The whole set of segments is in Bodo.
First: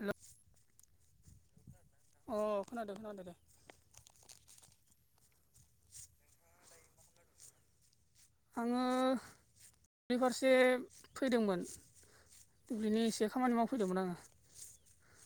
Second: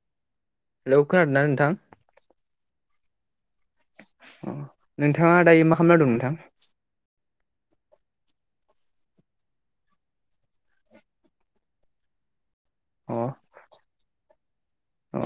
हेल [unintelligible] हेल' खोनादों ना नोंथां अ खोनादो खोनादों दे अ नोंथाङा दायो मा खालामना दं नोंथां आङो बेफारसे फैदोंमोन दुब्लिनि अ एसे खामानि मावफैदोंमोन आङो अ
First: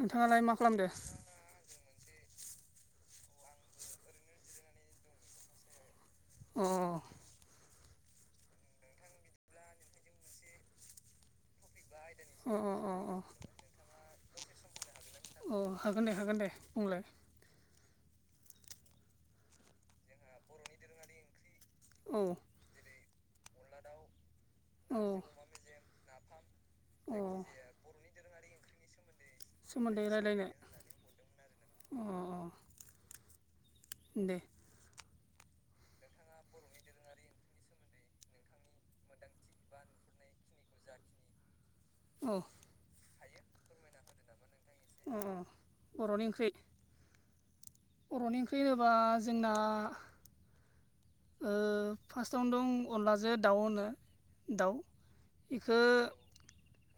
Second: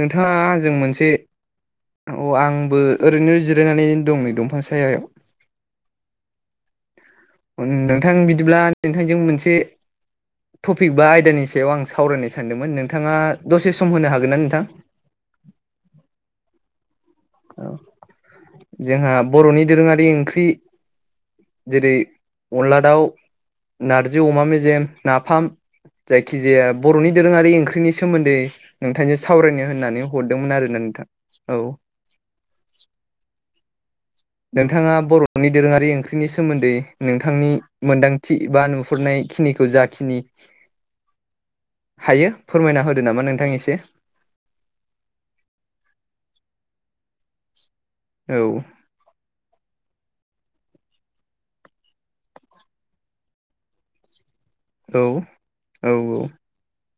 नोंथाङा मा आंजों खालामदो मोनसे अ आंबो ओरैनो जिरायनानै दं नै दंफां सायायाव अ नोंथां बिदिब्ला नोंथांजों मोनसे टपिक बा आयदानि सायाव सायाव आं सावरायनो अ सानदोंमोन अ अ नोंथाङा दसे सम होनो हागोन ना नोंथां अ हागोन दे हागोन दे बुंलाय औ जोंहा बर'नि दोरोङारि ओंख्रि जेरै औ अनला दाउ नारजि अमा मेजेम औ नाफाम जायखिजाया बर'नि अ दोरोङारि ओंख्रिनि सोमोन्दै नोंथांजों सावरायनो सोमोन्दै होननानै रायलायनो हरदोंमोन आरोना नोंथां औ अ दे नोंथाङा बर'नि दोरोङारि ओंख्रिनि सोमोन्दै नोंथांनि मोनदांथि बा नोहरनाय खिनिखौ जाखिनि औ हायो फोरमायना होदो नामा नोंथां एसे अ बर'नि ओंख्रि बर'नि ओंख्रि औ होनोबा जोंना फार्स्टआवनो दं अनलाजों दाउ होनो दाउ औ बेखौ औ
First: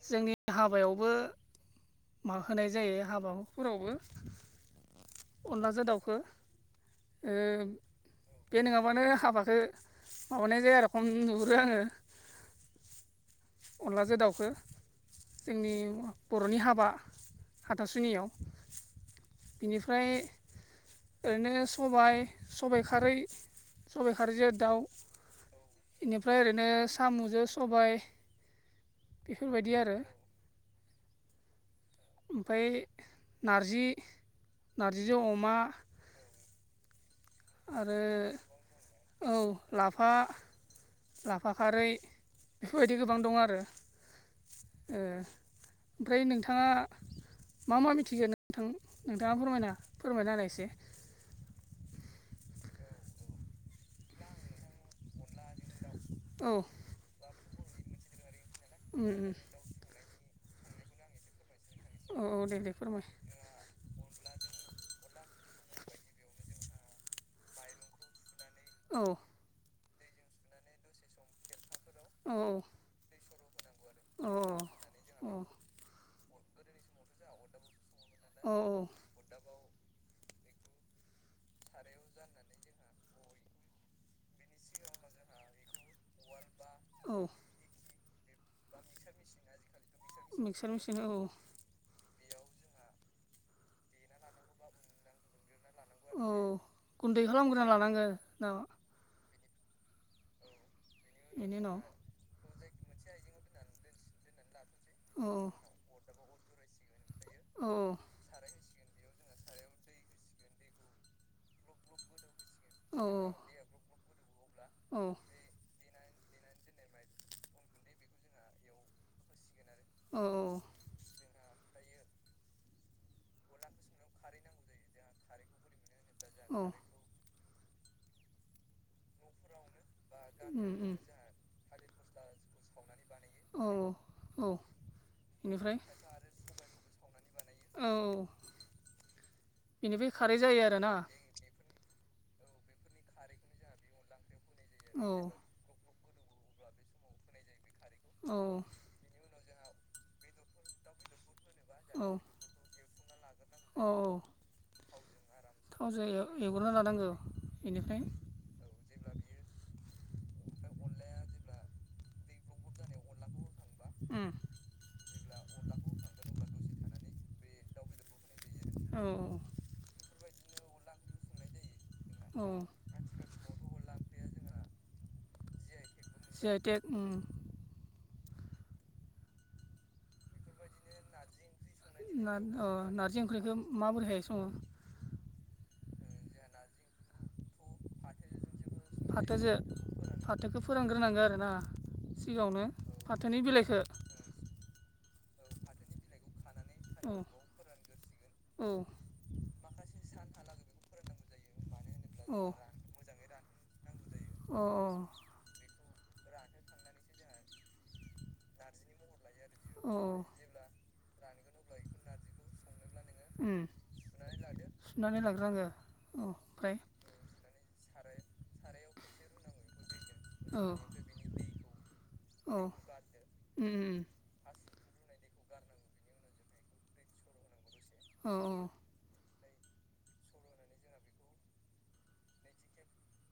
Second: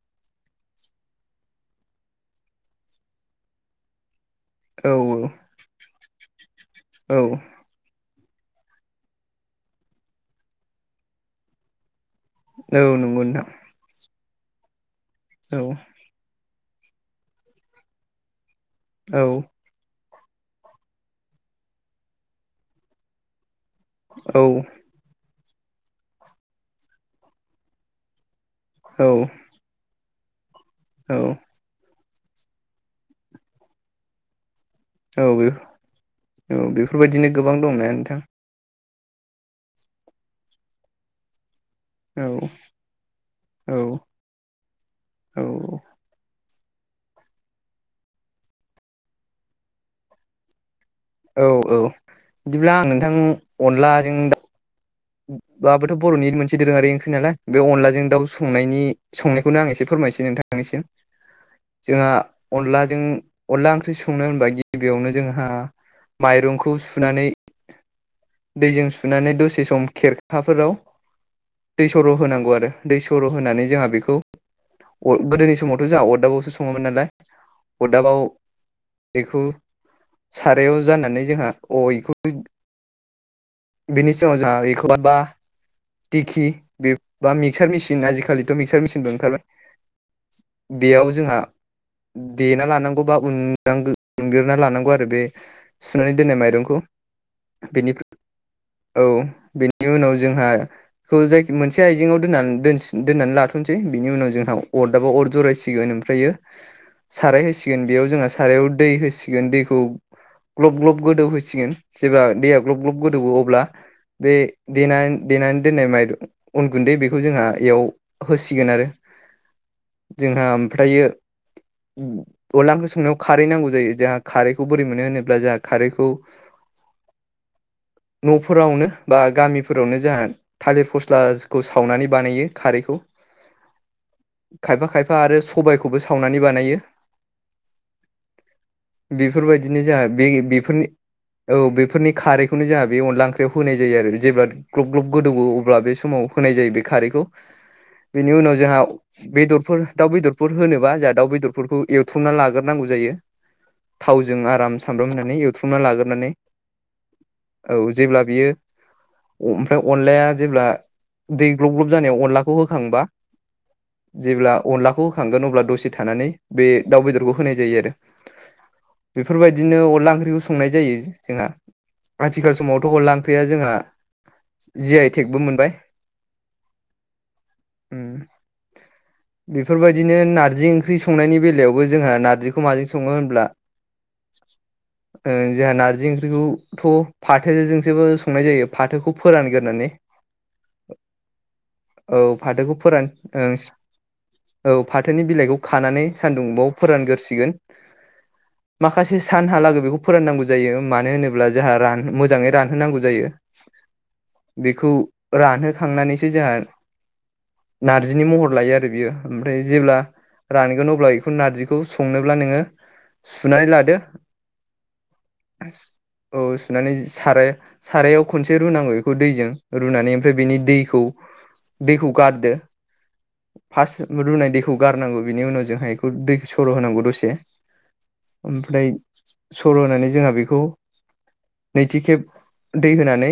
जोंनि हाबायावबो मा होनाय जायो हाबाफोरावबो औ अनलाजों दाउखौ औ बे नङाबानो हाबाखौ माबानाय जाया आरो खम नोहरो आङो औ नंगौ नोंथां अनलाजों दाउखौ औ जोंनि बर'नि हाबा बा [unintelligible] हाथासुनियाव औ बिनिफ्राय ओरैनो सबाइ सबाइ खारै सबाय औ खारैजों दाउ बेनिफ्राय ओरैनो साम'जों सबाय औ बेफोरबायदि आरो औ ओमफ्राय नार्जि नारजिजों औ अमा औ बेफोरबायदिनो गोबां दं ना आरो नोंथां औ लाफा लाफा खारै औ बेफोरबायदि गोबां दं आरो औ औ ओमफ्राय नोंथाङा मा मा मिथिगोन नोंथां नोंथाङा फोरमायना फोरमायना होनाय एसे औ औ बिदिब्ला आं नोंथां अनलाजों दा बेबोथ' बर'नि औ मोनसे दोरोङारि ओंख्रि नालाय बे अनलाजों दाउ सनायनि उम उम संनायखौनो आं एसे फोरमायनोसै नोंथांनिसिम जोंहा औ औ दे दे अनलाजों फोरमाय अनला ओंख्रि संनो होनबा गिबियावनो जोंहा माइरंखौ सुनानै दैजों औ सुनानै दसे सम खेरखाफोराव दै सर' औ होनांगौ आरो दै सर' होनानै जोंहा बेखौ अ औ गोदोनि समावथ' जोंहा अरदाबावसो सङोमोन नालाय अरदाबाव अ औ बेखौ सारायाव जाननानै जोंहा अ इखौ बेनि सिगाव जोंहा एखौबा बा टिकि बे औ बा मिक्सार मिचिन आजिखालिथ' मिक्सार मिचिनबो ओंखारबाय मिक्सार मेसिन बेयाव औ जोंहा देना लानांगौ बा उननांगो उनगोरना लानांगौ आरो बे सुनानै औ दोननाय माइरंखौ गुन्दै खालामग्रोना लानांगो बेनिफ्राय नामा औ बेनि उनाव जोंहा खौ जाय बेनि उनाव मोनसे आइजेंआव दोनना दोनस दोननानै लाग्रोनोसै बिनि उनाव जोंहा अरदाबाव अर औ जरायसिगोन ओमफ्रायो साराय औ होसिगोन बेयाव जोङा सारायाव दै होसिगोन दैखौ ग्ल'ब ग्ल'ब गोदौ होसिगोन जेब्ला दैया ग्ल'ब ग्ल'ब औ गोदौओ अब्ला बे देनानै देनानै दोननाय माइ अन गुन्दै बेखौ जोंहा इयाव होसिगोन आरो औ जोंहा ओमफ्रायो अला ओंख्रि संनायाव खारै नांगौ जायो जोहा खारैखौ बोरै मोनो होनोब्ला जोहा खारैखौ औ औ न'फोरावनो बा गामिफोर फोरावनो जाहा उम थालिर उम फस्लाखौ सावनानै बानायो खारैखौ औ औ खायफा खायफा आरो बेनिफ्राय सबायखौबो सावनानै बानायो औ बिफोरबायदिनो जोहा बेनिफ्राय बे खारै जायो बेफोरनि आरोना औ बेफोरनि खारैखौनो जोंहा बे अनला ओंख्रियाव होनाय जायो आरो जेब्ला ग्ल'ब ग्ल'ब औ गोदौवो अब्ला बे समाव होनाय जायो बे खारैखौ बेनि औ उनाव जाहा बेदरफोर दाउ बेदरफोर होनोबा जाहा दाउ बेदरफोरखौ औ एवथ्र'मना लाग्रोनांगौ जायो औ थावजों आराम सामब्राम होनानै एवथ्रुमना थावजों लाग्रोनानै एवग्रोना लानांगौ औ बेनिफ्राय जेब्ला बियो अ ओमफ्राय अनलाया जेब्ला दै ग्ल'ब ग्ल'ब जानायाव अनलाखौ होखांबा जेब्ला अनलाखौ होखांगोन अब्ला दसे थानानै बे दाउ बेदरखौ होनाय जायो आरो औ बेफोरबायदिनो अनला ओंख्रिखौ संनाय जायो जोंहा औ आथिखाल समावथ' अनला ओंख्रिया जोंहा जि आइ थेकबो मोनबाय जि आइ टेक ओम बिफोरबायदिनो नार जि ओंख्रि संनायनि बेलायावबो जोंहा नार्जिखौ माजों सङो नारजि होनब्ला ओंख्रिखौ माबोरैहाय सङो ओ जोंहा नारजि ओंख्रिखौथ' फाथोजोंसोबो संनाय जायो फाथोखौ फाथोजो फोरानग्रोनानै फाथोखौ फोरानग्रोनांगो आरोना औ सिगाङावनो फाथोखौ फोरान फाथोनि ओं बिलाइखो औ फाथोनि बिलाइखौ खानानै सान्दुंबाव औ फोरानगोरसिगोन औ माखा खासे सानहालागै बेखौ फोराननांगौ जायो मानो होनोब्ला जाहा रान मोजाङै औ रानहोनांगौ जायो अ बिखौ रानहोखांनानैसो जाहा नारजिनि महर लायो आरो बियो ओमफ्राय अ जेब्ला रानगोन अब्ला बेखौ नारजिखौ संनोब्ला नोङो उम सुनानै लादो सुनानै लाग्रोनांगौ औ अ ओमफ्राय सुनानै साराय सारायाव खनसे रुनांगौ बेखौ दैजों रुनानै ओमफ्राय बेनि औ दैखौ दैखौ गारदो औ उम फास रुनाय दैखौ गारनांगौ बिनि उनाव जोहा इखौ दैखो सर' होनांगौ दसे उम औ ओमफ्राय सर' होनानै जोंहा बेखौ नैथि खेब दै होनानै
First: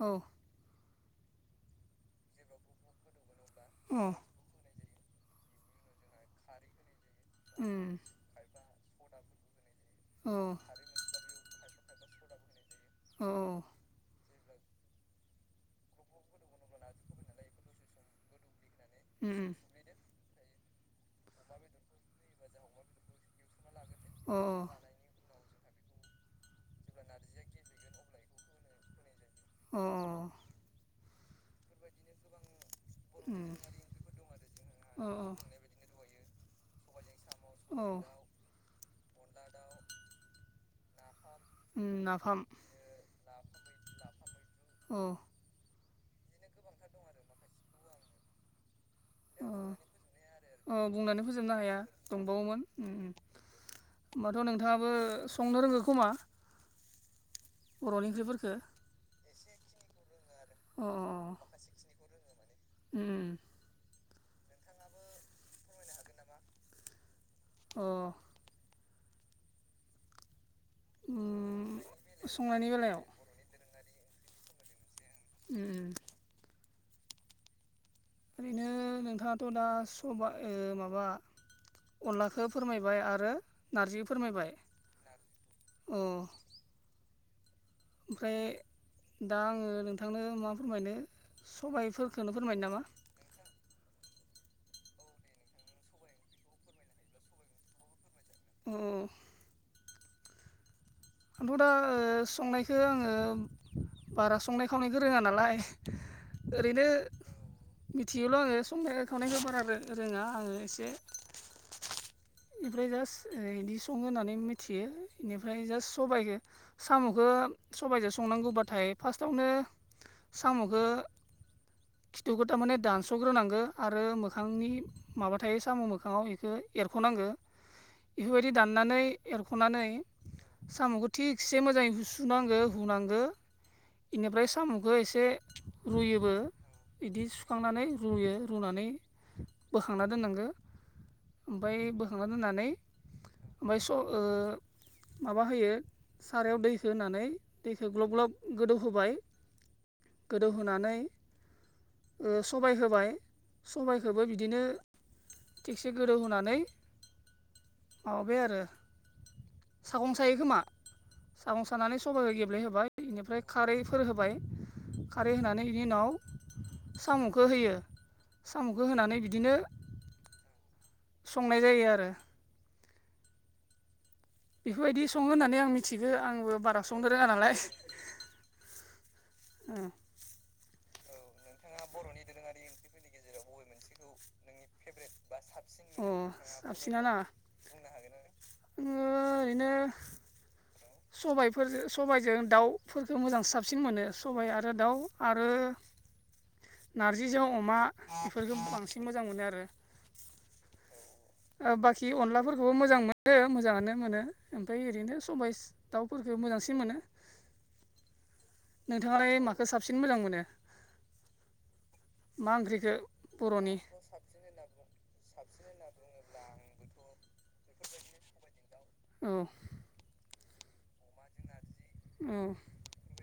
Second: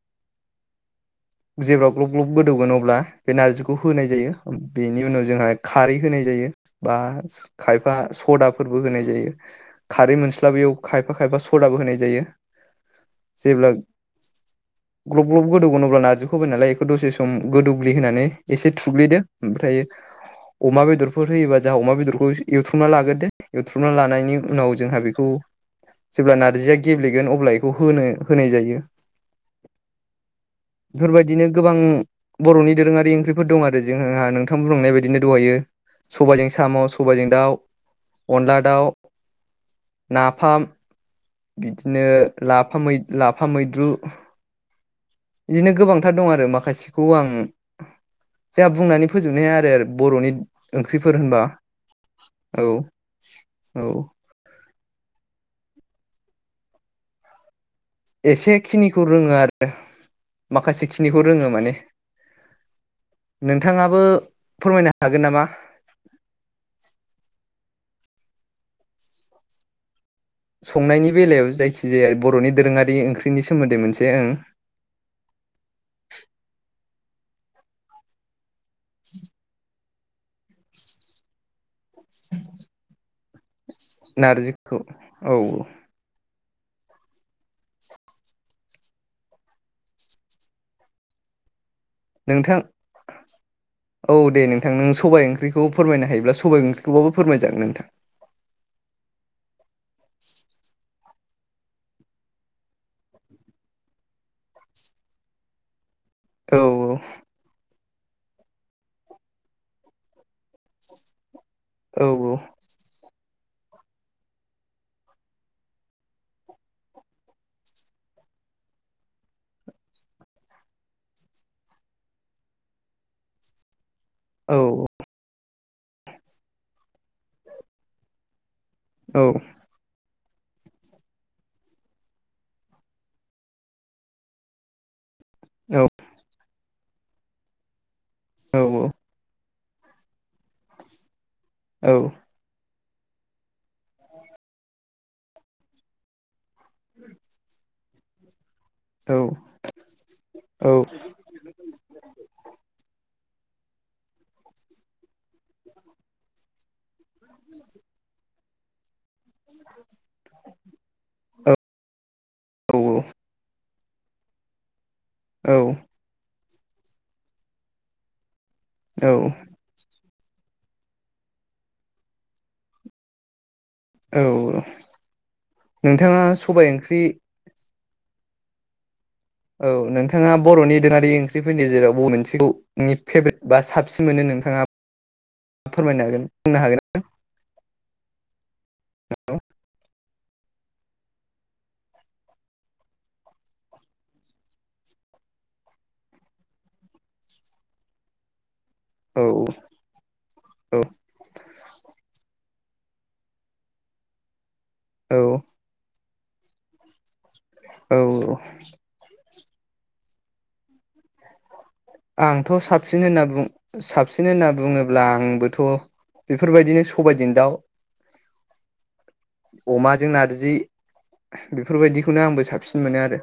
औ जेब्ला ग्लब ग्लब गोदौगोन अब्ला बे नारजिखौ अ होनाय जायो बेनि उनाव जोंहा खारै होनाय जायो बा उम खायफा सदाफोरबो होनाय जायो खारै औ मोनस्लाबोयाव खायफा खायफा सदाबो होनाय जायो औ जेब्ला ग्लब ग्लब गोदौगोनोबब्ला नारजिखौ होबाय नालाय बेखौ दसे सम गोदौग्लि होनानै एसे थुग्लिदो उम अ ओमफ्रायो अमा बेदरफोर होयोबा जोंहा अमा बेदरखौ एवथ्रुमना लाग्रोदो एवथ्रुमना लानायनि उनाव जोंहा बे खौ जेब्ला नारजिया गेब्लेगोन अब्ला बेखौ होनो होनाय जायो अ बेफोरबायदिनो गोबां बर'नि दोरोङारि ओंख्रिफोर उम दं आरो जोंहा नोंथां बुंंनाय अ बायदिनो द'हायो सबायजों साम' सबायजों दाउ औ अनला दाउ नाफाम उम बिदिनो नाफाम लाफा लाफा मैद्रु अ बिदिनो गोबांथार दं आरो माखासेखौ आं जोंहा बुंनानै फोजोबनो औ हाया आरो बर'नि औ ओंख्रिफोर बुंनानै होनबा फोजोबनो हाया औ दंबावोमोन उम उम औ होनोमबाथ' नोंथाङाबो संनो रोङो खोमा बर'नि ओंख्रिफोरखो एसे खिनिखौ रोङो आरो अ माखासे खिनिखौ रोङो माने अ नोंथाङाबो फोरमायनो हागोन नामा अ संनायनि बेलायाव उम जायखिजाया बर'नि संनायनि दोरोङारि बेलायाव ओंख्रिनि सोमोन्दै मोनसे ओं उम उम ओरैनो नोंथाङाथ' दा सब माबा अनलाखौ फोरमायबाय आरो नारजि फोरमायबाय नारजिखौ औ अ ओमफ्राय दा आङो नोंथांनो मा फोरमायनो सबायफोर नोंथां औ दे नोंथां नों सबाय ओंख्रिखौ फोरमायनो हायोब्ला सबाय ओंख्रिखौबाबो फोरमायजागोन नोंथां उम आंथ' दा संनायखौ आङो बारा संनाय खावनायखौ रोङा नालाय ओरैनो औ मिथियोल' आङो संनाय खावनायखौ बारा रोङा आङो एसे औ औ इनिफ्राय जास्ट बिदि सं होननानै मिथियो बेनिफ्राय जास्ट सबाइखौ साम'खौ सबाइजों संनांगौबाथाय फार्स्टावनो साम'खौ खिथुखौ थारमाने दानस'ग्रोनांगौ आरो मो औ खांनि माबा थायो साम' मोखाङाव बेखौ एरख'नांगौ बेफोरबायदि दाननानै औ एरख'नानै साम'खौ थिगसे मोजाङै हुसुनांगौ हुनांगौ बेनिफ्राय साम'खौ एसे औ रुयोबो बिदि सुखांनानै रुयो औ रुनानै बोखांना दोननांगौ ओमफ्राय बोखांना दोननानै ओमफ्राय स' ओ माबा होयो सारायाव दैखौ होनानै दैखौ ग्लब ग्लब गोदौ होबाय गोदौ होनानै ओ सबाय होबाय सबायखौबो बिदिनो थेकसे गोदौ होनानै माबाबाय आरो सागं सायो खोमा सागं सानानै सबाइ गेब्लेहोबाय बेनिफ्राय खारैफोर होबाय खारै होनानै बेनि उनाव साम'खौ होयो साम'खौ औ होनानै बिदिनो संनाय जायो आरो औ बेफोरबायदि सङो होननानै आं मिथिखो नोंथाङा आंबो सबाइ बारा ओंख्रि संनो रोङा नालाय औ नोंथाङा बर'नि दोरोङारि ओंख्रिफोरनि गेजेराव बबे मोनसेखौ फेभरेट बा साबसिन मोनो नोंथाङा फेभ्रेट बा सा फोरमायनो हागोन अ बुंनो हागोन साबसिन ना आङो ओरैनो सबायफोरजों सबायजों दाउफोरखौ मोजां साबसिन मोनो सबाय आरो दाउ आरो [inaudible] नारजिजों अमा बेफोरखौ बांसिन औ मोजां मोनो औ आरो बाखि अनलाफोरखौबो मोजां मोनो मोजाङानो मोनो ओमफ्राय ओरैनो औ सबाय दाउफोरफोरखौ मोजांसिन मोनो औ औ नोंथाङालाय माखौ साबसिन मोजां मोनो आंथ' मा ओंख्रिखौ साबसिन होनना बुं बर'नि साब साबसिन होनना बुङोब्ला आंबोथ' बेफोरबायदिनो सबायजों दाउ औ अमाजों नारजि बेफोरबायदिखौनो आंबो साबसिन मोनो आरो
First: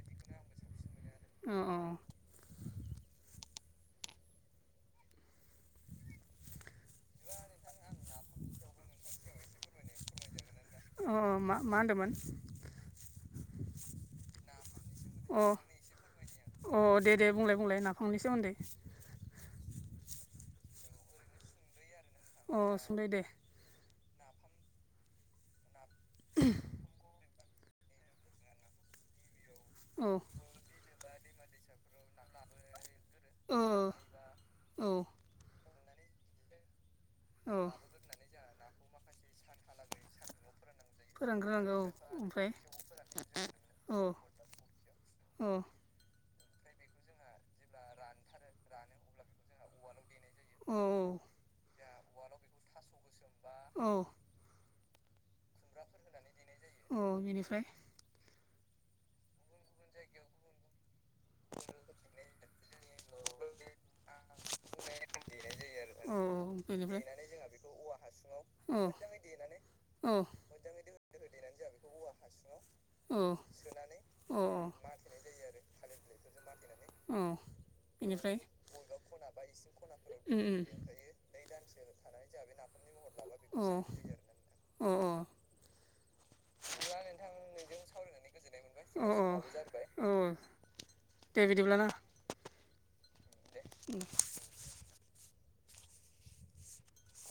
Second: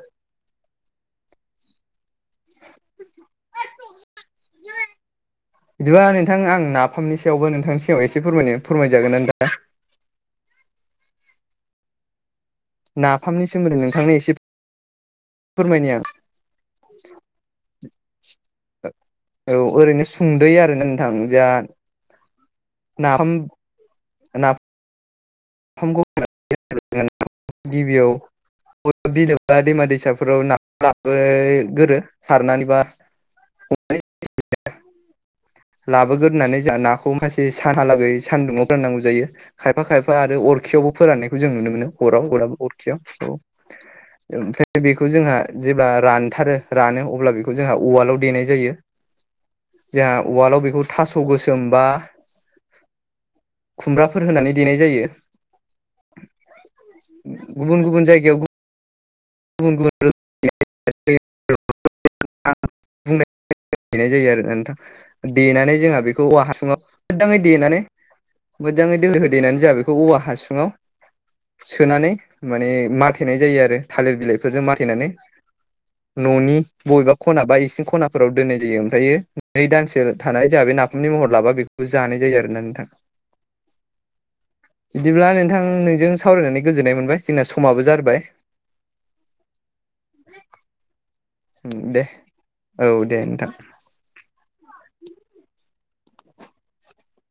अ औ बिदिबा नोंथां आं नाफामनि सायावबो नोंथांनि सायाव एसे फोरमायनो फोरमायजागोन नोंथां अ मा मा होनदोंमोन नाफामनि सोमोनदै नोंथांनो एसे अ फोरमायनि आं अ दे दे बुंलाय बुंलाय नाफामनि सोमोनदै औ ओरैनो सुंदयै आरोना नोंथां जा अ सुंद'यै दे नाफ नाफामखौ गिबियाव [unintelligible] बा दैमा औ दैसाफोराव ना लाबो गोरो सारनानैबा ओ औ लाबोगोरनानै जों नाखौ माखासे औ सानहालागै सानदुङाव दोननांगौ जायो खायफा खायफा आरो अरखियावबो फोराननायखौ जों फोरानग्रोनांगौ नुनो मोनो औ अराव ओमफ्राय अरावबो अरखियाव औ ओमफ्राय बेखौ जोंहा औ जेब्ला रान थारो रानो अब्ला बेखौ जोंहा उवालाव देनाय जायो जोंहा उवालाव औ बेखौ थास' गोसोम बा औ खुमब्राफोर होनानै देनाय जायो औ बेनिफ्राय गुबुन गुबुन जायगायाव गुबुन गुबुन रोखोमै देनाय जायो नंगौ देनाय जायो आरो नोंथां देनानै जोंहा बेखौ औवा औ औ हासुङाव बेनिफ्राय मोजाङै देनानै मोजाङै दोखो दोखो देनानै जाहा बेखौ औ औवा औ हासुङाव सोनानै माने औ माथेनाय जायो आरो थालिर औ बिलाइफोरजों माथेनानै न'नि बबेबा औ खना बा इसिं खनाफोराव बेनिफ्राय दोननाय जायो बबेबा ओमफ्रायो नै दानसो उम थानाय उम जाबाय नाफामनि महर लाबा बेखौ जानाय जायो आरोना नोंथाङा अ नोंजों बिदिब्ला नोंथां नोंजों सावरायनानै गोजोननाय मोनबाय जोंना समाबो जारबाय अ अ औ दे दे औ दे नोंथां ओम [unintelligible]